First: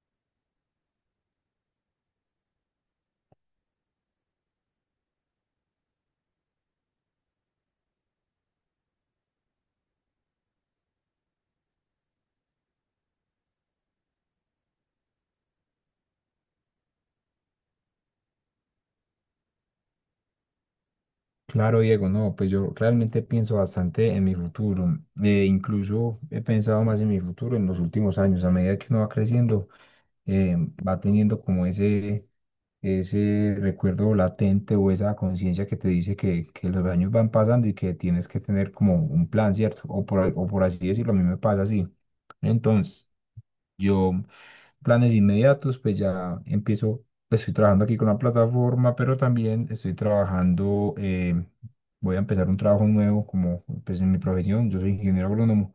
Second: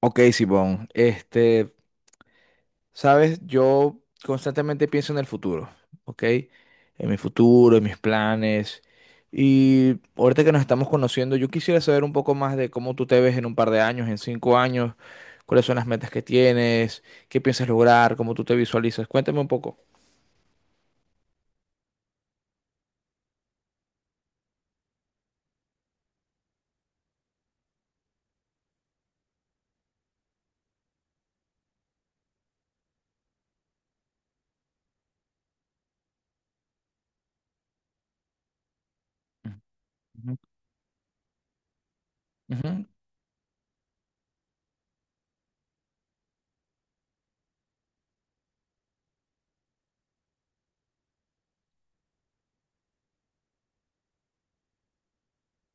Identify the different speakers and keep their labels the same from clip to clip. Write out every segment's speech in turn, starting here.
Speaker 1: Ok, Simón, sabes, yo constantemente pienso en el futuro, ¿ok? En mi futuro, en mis planes. Y ahorita que nos estamos conociendo, yo quisiera saber un poco más de cómo tú te ves en un par de años, en 5 años, cuáles son las metas que tienes, qué piensas lograr, cómo tú te visualizas. Cuéntame un poco.
Speaker 2: Claro, Diego, no, pues yo realmente pienso bastante en mi futuro. Incluso he pensado más en mi futuro en los últimos años. A medida que uno va creciendo, eh, va teniendo como ese recuerdo latente o esa conciencia que te dice que los años van pasando y que tienes que tener como un plan, ¿cierto? O
Speaker 1: Ujú.
Speaker 2: o por así decirlo, a mí me pasa así.
Speaker 1: Ujú.
Speaker 2: Entonces, yo planes inmediatos, pues ya empiezo, pues, estoy trabajando aquí con la plataforma, pero también estoy trabajando, voy a empezar un trabajo nuevo como pues en mi profesión, yo soy ingeniero agrónomo,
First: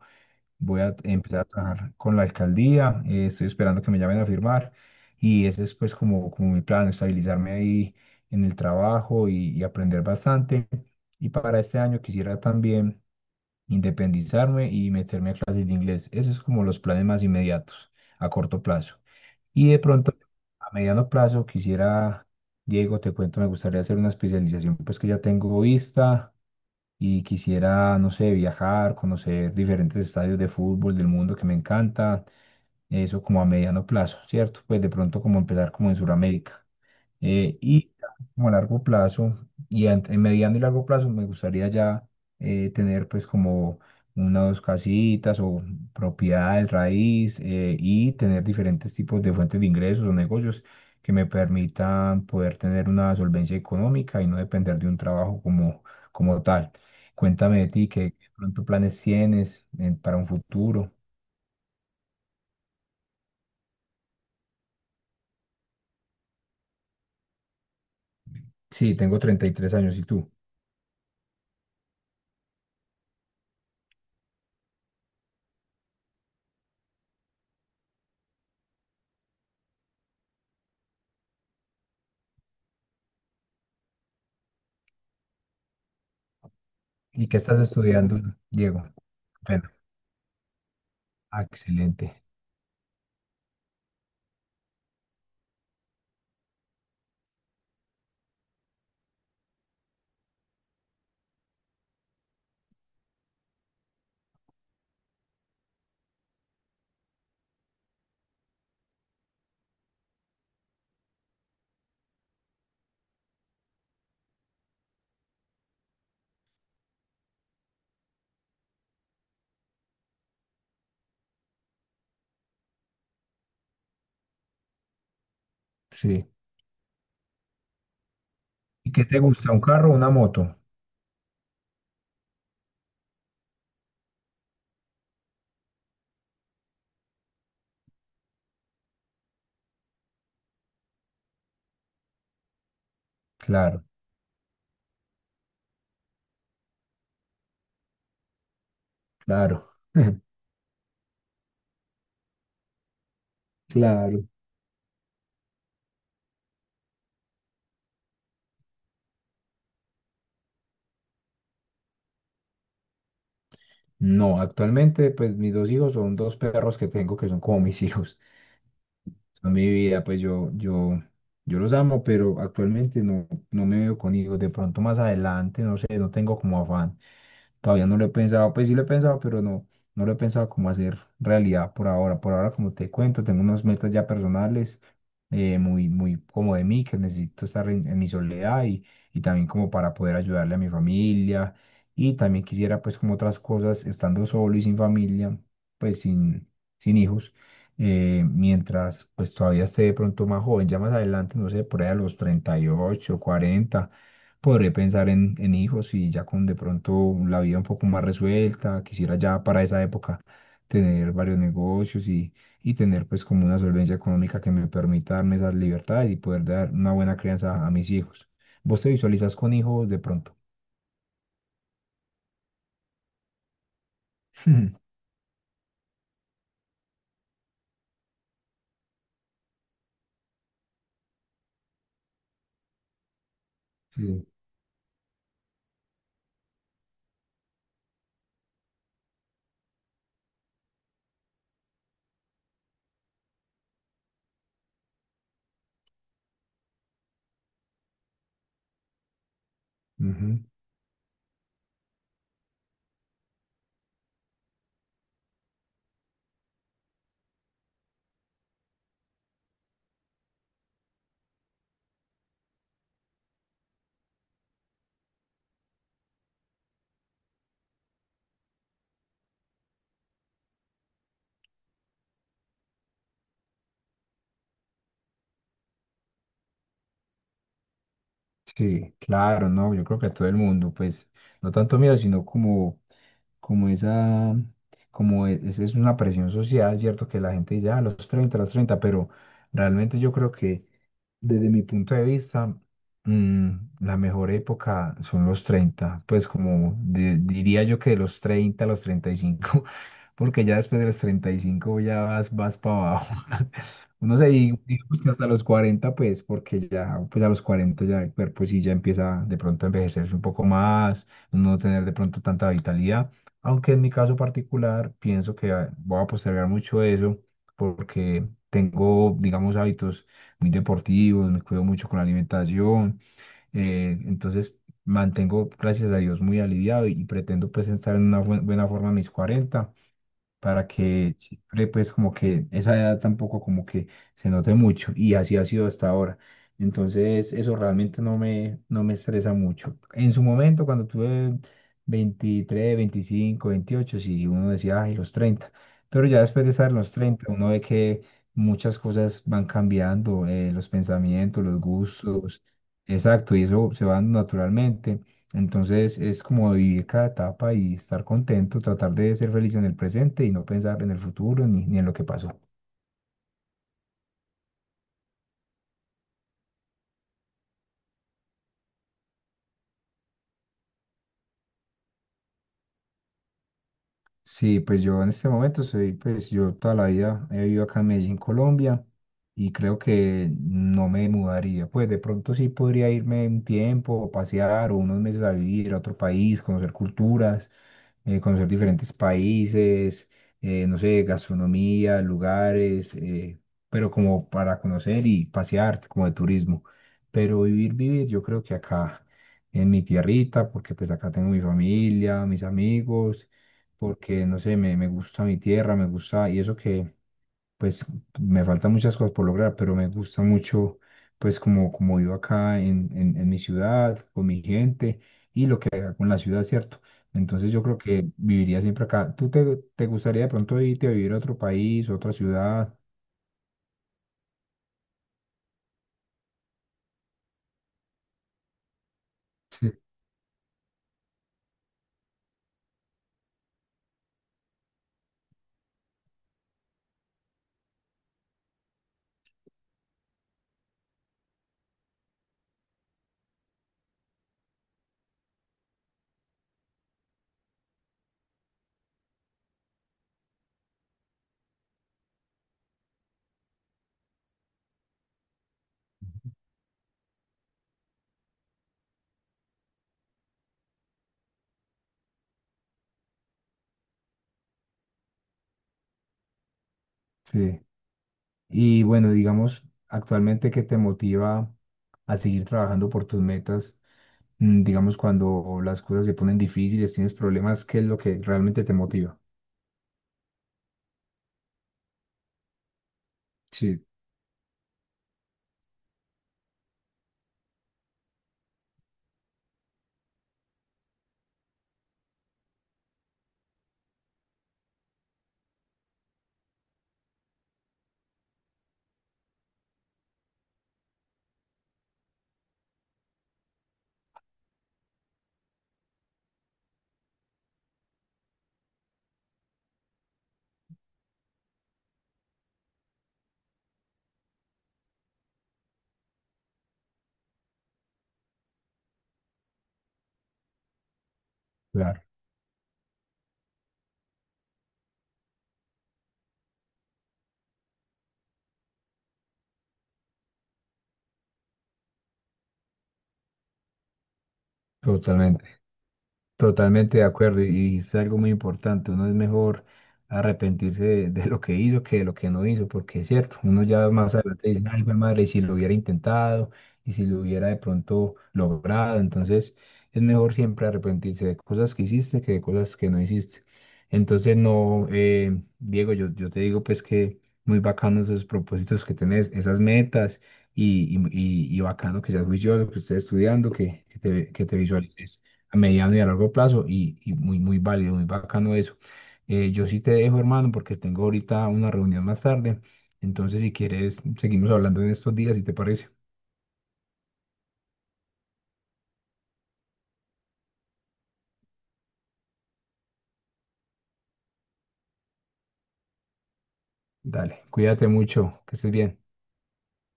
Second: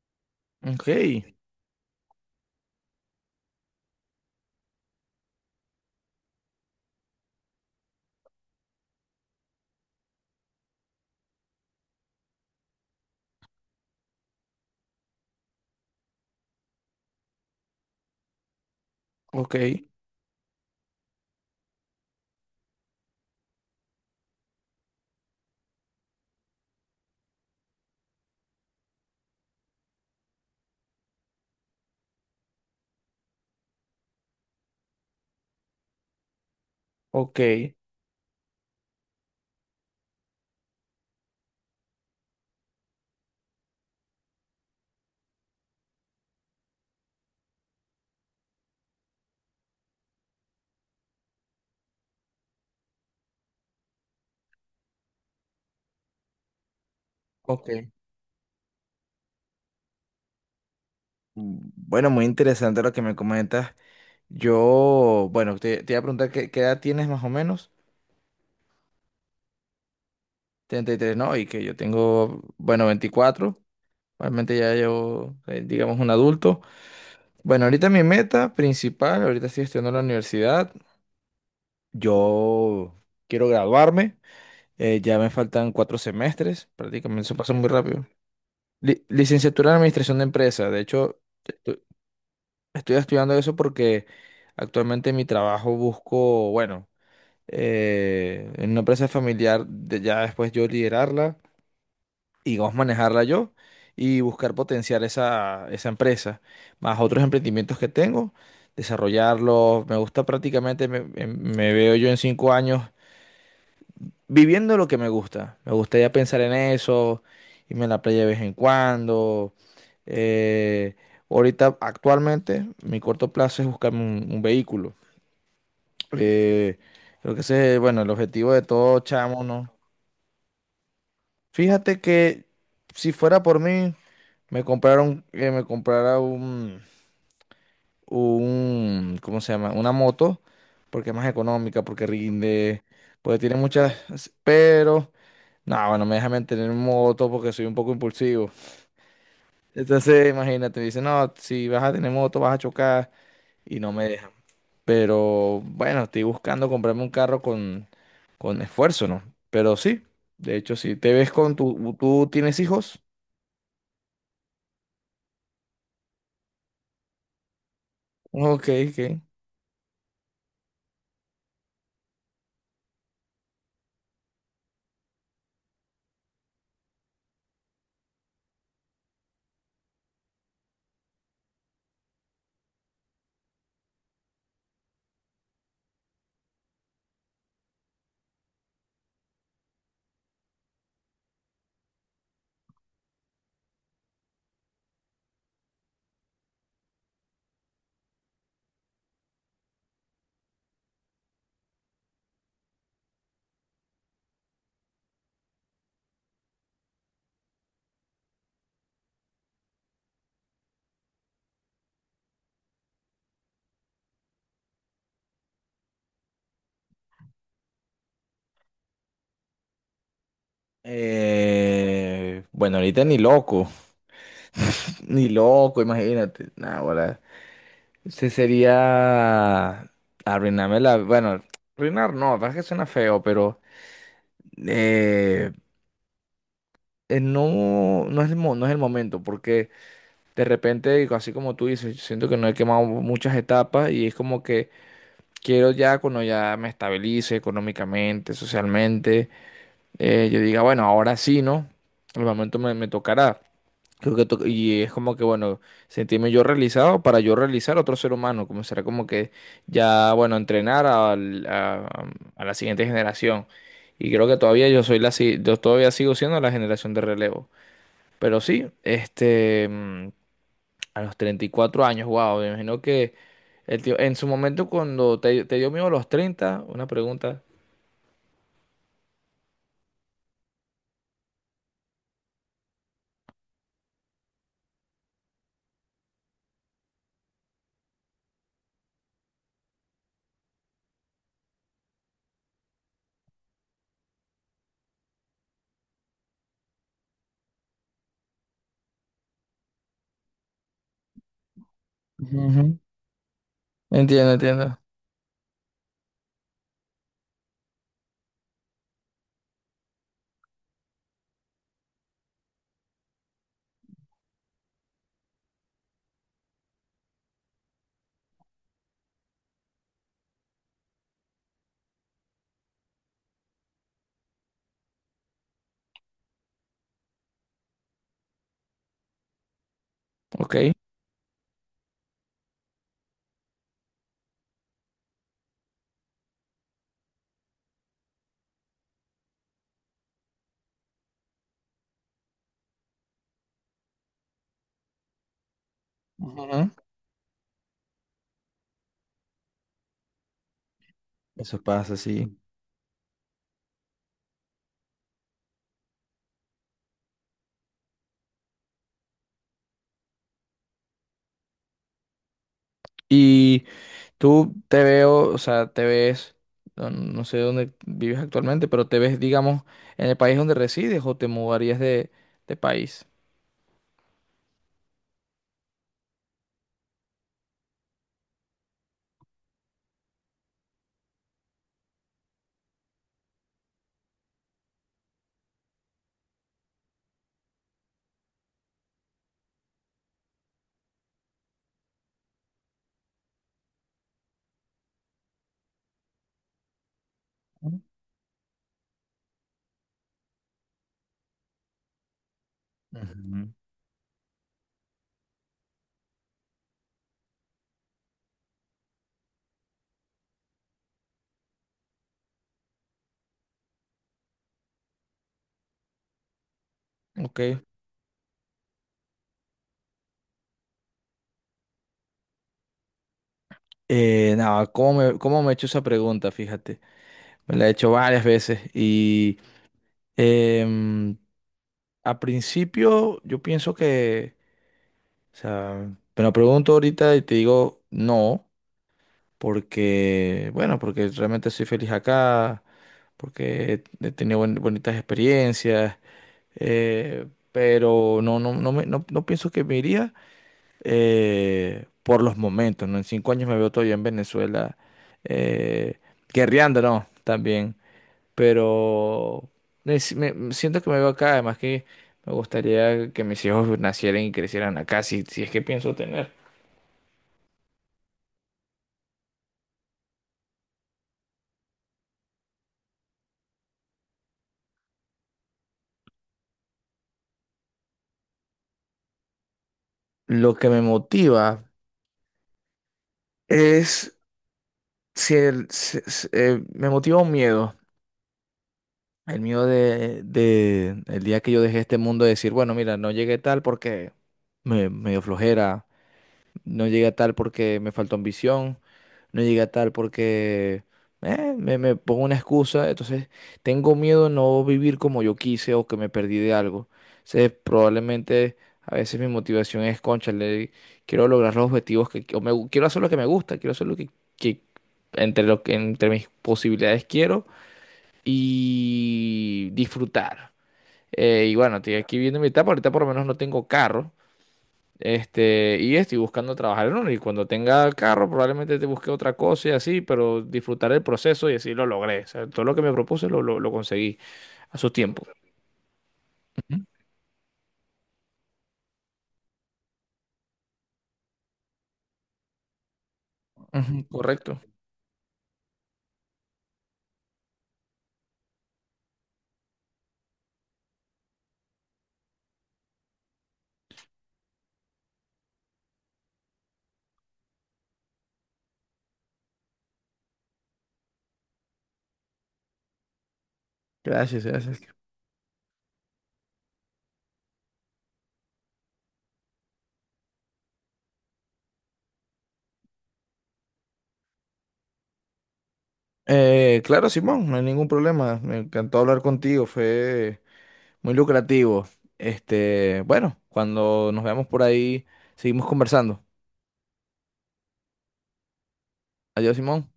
Speaker 2: voy
Speaker 1: Ok,
Speaker 2: a empezar a trabajar con la alcaldía, estoy esperando que me llamen a firmar y ese es pues como, como mi plan, estabilizarme ahí en el trabajo y aprender bastante. Y para este año quisiera también independizarme y meterme a clases de inglés. Esos es como los planes más inmediatos, a corto plazo.
Speaker 1: ok,
Speaker 2: Y de pronto a mediano plazo quisiera, Diego, te cuento, me gustaría hacer una especialización, pues que ya tengo vista y quisiera, no sé, viajar, conocer diferentes estadios de fútbol del mundo que me encanta, eso como a mediano plazo, ¿cierto? Pues de pronto como empezar como en Sudamérica.
Speaker 1: ok,
Speaker 2: Y como a largo plazo, y en mediano y largo plazo, me gustaría ya tener pues como una o dos casitas o propiedades raíz y tener diferentes tipos de fuentes de ingresos o negocios que me permitan poder tener una solvencia económica y no depender de un trabajo como, como tal. Cuéntame de
Speaker 1: ok.
Speaker 2: ti, ¿qué pronto planes tienes para un futuro?
Speaker 1: Bueno, muy interesante lo que me comentas. Bueno, te iba a preguntar qué edad tienes más o menos.
Speaker 2: Sí, tengo 33 años, ¿y tú?
Speaker 1: 33, no, y que yo tengo, bueno, veinticuatro. Realmente ya yo, digamos, un adulto. Bueno, ahorita mi meta principal, ahorita estoy estudiando en la universidad. Yo quiero graduarme. Ya me faltan cuatro semestres, prácticamente
Speaker 2: ¿Y
Speaker 1: eso
Speaker 2: qué
Speaker 1: pasa
Speaker 2: estás
Speaker 1: muy rápido.
Speaker 2: estudiando, Diego? Bueno,
Speaker 1: Licenciatura en Administración de Empresa. De hecho, estu-
Speaker 2: excelente.
Speaker 1: estoy estudiando eso porque actualmente en mi trabajo busco, bueno. En una empresa familiar, de ya después yo liderarla y vamos a manejarla yo y buscar potenciar esa empresa, más otros emprendimientos que tengo, desarrollarlos. Me gusta prácticamente, me veo yo en cinco años viviendo lo que me gusta. Me gustaría pensar en eso, irme a la playa de vez en cuando. Eh, ahorita, actualmente, mi corto plazo es buscarme un vehículo.
Speaker 2: Sí.
Speaker 1: Eh, creo que ese es, bueno, el objetivo de
Speaker 2: ¿Y
Speaker 1: todo
Speaker 2: qué te
Speaker 1: chamo,
Speaker 2: gusta? ¿Un
Speaker 1: ¿no?
Speaker 2: carro o una moto?
Speaker 1: Fíjate que si fuera por mí, me compraron, que me comprara ¿cómo se llama? Una moto, porque es más económica, porque rinde, porque tiene
Speaker 2: Claro,
Speaker 1: muchas, pero, no, bueno, me deja mantener moto porque soy un poco impulsivo.
Speaker 2: claro,
Speaker 1: Entonces, imagínate, dice, no, si vas a tener moto vas a chocar y no me
Speaker 2: claro.
Speaker 1: dejan. Pero, bueno, estoy buscando comprarme un carro con esfuerzo, ¿no? Pero sí, de hecho, si te ves con tu, ¿tú tienes hijos?
Speaker 2: No, actualmente pues mis dos hijos son dos perros que tengo que son como mis hijos.
Speaker 1: Ok, ok.
Speaker 2: Son mi vida, pues yo los amo, pero actualmente no, no me veo con hijos. De pronto más adelante, no sé, no tengo como afán. Todavía no lo he pensado, pues sí lo he pensado, pero no, no lo he pensado como hacer realidad por ahora. Por ahora, como te cuento, tengo unas metas ya personales, muy, muy como de mí, que necesito estar en mi soledad y también como para poder ayudarle a mi familia. Y también quisiera, pues como otras cosas, estando solo y sin familia, pues sin, sin hijos, mientras pues todavía esté de pronto más joven, ya más adelante, no sé, por ahí a los 38, cuarenta. Podré pensar en hijos y ya con de pronto la vida un poco más resuelta. Quisiera ya para esa época tener varios negocios y tener pues como una solvencia económica que me permita darme esas libertades y poder dar una buena crianza a mis hijos. ¿Vos te visualizas con hijos de pronto?
Speaker 1: Bueno, ahorita ni loco, ni loco, imagínate. Nah, ahora, ese sería arruinarme la, bueno, arruinar no, la verdad es que suena feo, pero
Speaker 2: Sí.
Speaker 1: eh, no, no es el, no es el momento, porque de repente, así como tú dices, siento que no he quemado muchas etapas y es como que quiero ya cuando ya me estabilice económicamente, socialmente,
Speaker 2: Ujú.
Speaker 1: yo diga, bueno, ahora sí, ¿no? El momento me tocará. Creo que y es como que, bueno, sentirme yo realizado para yo realizar a otro ser humano, como será como que ya, bueno, entrenar a la siguiente generación. Y creo que todavía yo soy la, si- yo todavía sigo siendo la generación de relevo. Pero sí, a los 34 años, wow, me imagino que el tío, en su momento cuando te dio miedo a los treinta una pregunta.
Speaker 2: Sí, claro, no, yo creo que a todo el mundo, pues, no tanto miedo, sino como, como esa, como es una presión social, ¿cierto? Que la gente dice, ah, los 30, pero realmente yo creo que desde mi punto de vista, mm, la mejor época son los 30, pues como diría yo que de los 30 a los 35 porque ya después de los 35 ya vas, vas para
Speaker 1: Ujú.
Speaker 2: abajo. Uno se
Speaker 1: Entiendo, entiendo.
Speaker 2: digamos que hasta los 40 pues, porque ya, pues a los 40 ya el cuerpo sí ya empieza de pronto a envejecerse un poco más, no tener de pronto tanta vitalidad. Aunque en mi caso particular, pienso que voy a postergar mucho eso, porque tengo, digamos, hábitos muy deportivos, me cuido mucho con la alimentación, entonces mantengo, gracias a Dios, muy aliviado y pretendo pues estar en una buena forma a mis 40
Speaker 1: Ok.
Speaker 2: para que siempre pues como que esa edad tampoco como que se note mucho y así ha sido hasta ahora. Entonces eso realmente no me, no me estresa mucho. En su momento cuando tuve 23, 25, 28, sí, uno decía, ay, los 30, pero ya después de
Speaker 1: Ujú.
Speaker 2: estar en los 30 uno ve que muchas cosas van cambiando, los pensamientos, los
Speaker 1: Eso pasa, sí.
Speaker 2: gustos, exacto, y eso se va dando naturalmente. Entonces es como vivir cada etapa y estar contento, tratar de ser feliz en el presente y no pensar en el futuro ni, ni en lo que pasó.
Speaker 1: Tú te veo, o sea, te ves, no, no sé dónde vives actualmente, pero te ves, digamos, en el país donde resides o te mudarías de país.
Speaker 2: Sí, pues yo en este momento soy, pues yo toda la vida he vivido acá en Medellín, Colombia, y creo que no me mudaría. Pues de pronto sí podría irme un tiempo, o pasear, o unos meses a vivir a otro país, conocer culturas, conocer diferentes países, no sé, gastronomía, lugares, pero como para conocer y pasear, como de turismo. Pero vivir, vivir, yo creo que acá, en mi tierrita, porque pues acá tengo mi familia, mis amigos
Speaker 1: Ujú.
Speaker 2: porque, no sé, me gusta mi tierra, me gusta, y eso que, pues, me faltan muchas cosas por lograr, pero me gusta mucho, pues, como, como vivo acá en mi ciudad, con mi gente, y lo que haga con la ciudad, ¿cierto? Entonces
Speaker 1: Ok.
Speaker 2: yo creo que viviría siempre acá. Te gustaría de pronto irte a vivir a otro país, otra ciudad?
Speaker 1: No, cómo me he hecho esa pregunta? Fíjate, me la he hecho varias veces y
Speaker 2: Sí.
Speaker 1: em, a principio yo pienso que, o sea, me la pregunto ahorita y te digo no, porque, bueno, porque realmente soy feliz acá, porque he tenido bonitas experiencias, eh, pero no, no, no pienso que me iría por los momentos, ¿no? En cinco años me veo todavía en Venezuela, eh, guerreando, ¿no? También, pero me, si- me- me siento que me veo acá, además que me gustaría que mis hijos nacieran y crecieran acá, si, si es que pienso tener.
Speaker 2: Sí. Y bueno, digamos, actualmente, ¿qué te motiva a seguir trabajando por tus metas? Digamos, cuando las cosas se ponen difíciles, tienes problemas, ¿qué es lo que realmente te motiva?
Speaker 1: Lo que me motiva
Speaker 2: Sí,
Speaker 1: es Sí, el- se- se- me motiva un miedo, el miedo de el día que yo dejé este mundo de decir, bueno, mira, no llegué tal porque me dio flojera, no llegué a tal porque me faltó ambición. No llegué a tal porque me pongo una excusa. Entonces, tengo miedo de no vivir como yo quise o que me perdí de algo. Entonces, probablemente a veces mi motivación es, cónchale, quiero lograr los objetivos que o quiero hacer lo que me gusta, quiero hacer lo que entre lo que entre mis posibilidades quiero y disfrutar. Y bueno, estoy
Speaker 2: claro.
Speaker 1: aquí viendo mi etapa. Ahorita por lo menos no tengo carro. Este, y estoy buscando trabajar en uno. Y cuando tenga carro, probablemente te busque otra cosa y así, pero disfrutar el proceso y así lo logré. O sea, todo lo que me propuse lo conseguí a su tiempo. Ujú,
Speaker 2: Totalmente de acuerdo, y es algo muy importante. Uno es mejor arrepentirse de lo que hizo que de lo que no hizo, porque es cierto, uno ya
Speaker 1: ujú,
Speaker 2: más adelante
Speaker 1: correcto.
Speaker 2: dice, ay, jue madre, y si lo hubiera intentado, y si lo hubiera de pronto logrado. Entonces, es mejor siempre arrepentirse de cosas que hiciste que de cosas que no hiciste. Entonces, no, Diego, yo te digo, pues que muy bacano esos propósitos que tenés, esas metas, y bacano que seas juicioso, que estés estudiando, que
Speaker 1: Gracias,
Speaker 2: que te
Speaker 1: gracias.
Speaker 2: visualices a mediano y a largo plazo y muy, muy válido, muy bacano eso. Yo sí te dejo, hermano, porque tengo ahorita una reunión más tarde. Entonces, si quieres, seguimos hablando en estos días, si te parece.
Speaker 1: Claro, Simón, no hay ningún problema. Me encantó hablar contigo, fue muy lucrativo. Este, bueno, cuando nos veamos por ahí, seguimos conversando.
Speaker 2: Dale, cuídate mucho, que estés bien.
Speaker 1: Adiós, Simón.